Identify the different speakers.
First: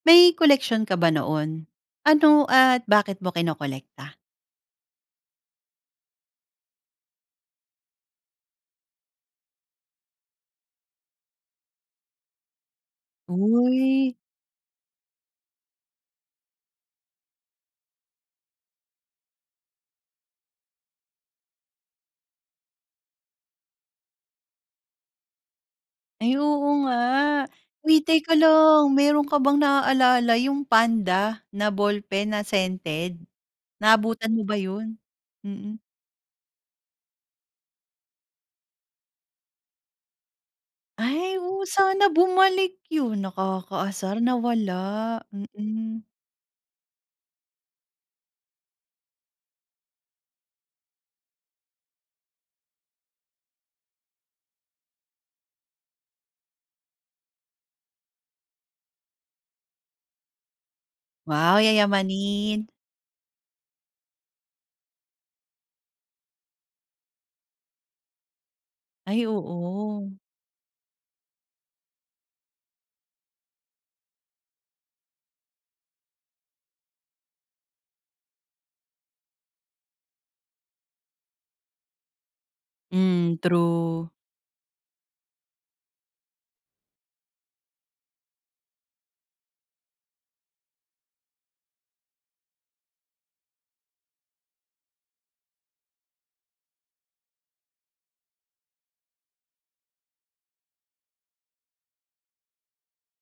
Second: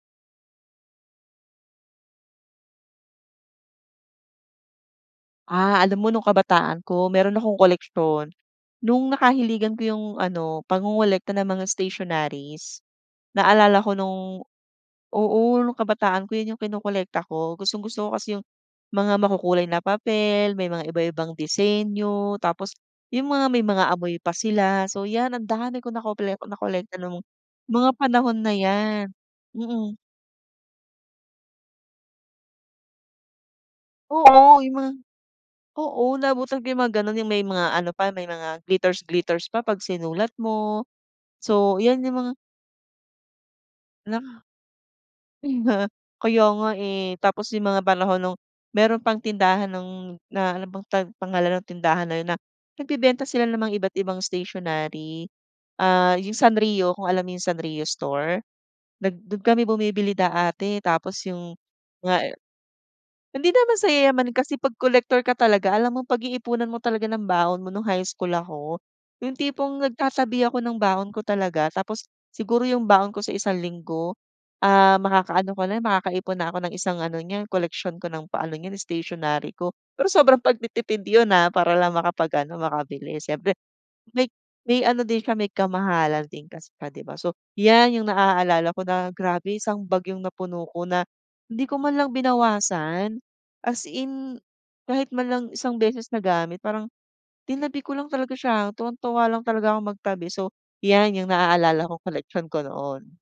Speaker 1: May koleksyon ka ba noon? Ano at bakit mo kinokolekta?
Speaker 2: Ah, alam mo nung kabataan ko meron akong koleksyon. Nung nakahiligan ko yung ano, pangongolekta ng mga stationaries. Naalala ko
Speaker 1: Uy.
Speaker 2: nung oo nung kabataan ko 'yon yung kinokolekta ko gustong-gusto ko kasi yung mga makukulay na papel, may mga iba-ibang disenyo tapos yung mga may mga amoy pa sila. So 'yan ang dami ko nakople
Speaker 1: Ay oo nga.
Speaker 2: nakolekta ng mga
Speaker 1: Uy teka
Speaker 2: panahon na
Speaker 1: lang
Speaker 2: 'yan.
Speaker 1: meron ka bang
Speaker 2: Mm.
Speaker 1: naaalala yung panda na ballpen na scented. Naabutan mo ba
Speaker 2: Oo, yung mga
Speaker 1: 'yon? Mm.
Speaker 2: oo naabutan ko yung mga gano'n yung may mga ano pa, may mga glitters-glitters pa pag sinulat mo.
Speaker 1: Ay, oo
Speaker 2: So yan
Speaker 1: sana
Speaker 2: yung mga
Speaker 1: bumalik 'yon, nakakaasar
Speaker 2: Na
Speaker 1: nawala. Mm.
Speaker 2: Kaya nga, eh, tapos yung mga panahon nung meron pang tindahan ng na ano bang pang pangalan ng tindahan na 'yon na nagbebenta sila namang iba't ibang stationary. Ah, yung Sanrio, kung alam mo yung Sanrio store? Nag do'n kami bumibili dati tapos yung
Speaker 1: Wow,
Speaker 2: nga, eh
Speaker 1: yayamanin.
Speaker 2: hindi naman sa yayamanin kasi pag collector ka talaga alam mong pag-iipunan mo talaga ng baon mo, no'ng high school ako.
Speaker 1: Ay
Speaker 2: Yung tipong
Speaker 1: oo.
Speaker 2: nagtatabi ako ng baon ko talaga tapos siguro yung baon ko sa isang linggo, ah, makakaano ko na makakaipon na ako ng isang ano niya koleksyon ko ng paano niyan stationary ko. Pero sobrang pagtitipid 'yon, ah, para lang makapag-ano makabili.
Speaker 1: Hmm.
Speaker 2: Siyempre
Speaker 1: True.
Speaker 2: may may ano din siya, may kamahalan din kasi, 'di ba? 'Yan yung naaalala ko na grabe isang bag yong napuno ko na hindi ko man lang binawasan as in kahit man lang isang beses nagamit, parang tinabi ko lang talaga siya tuwang-tuwa lang talaga akong magtabi, so yan yung naaalala ko koleksyon ko noon.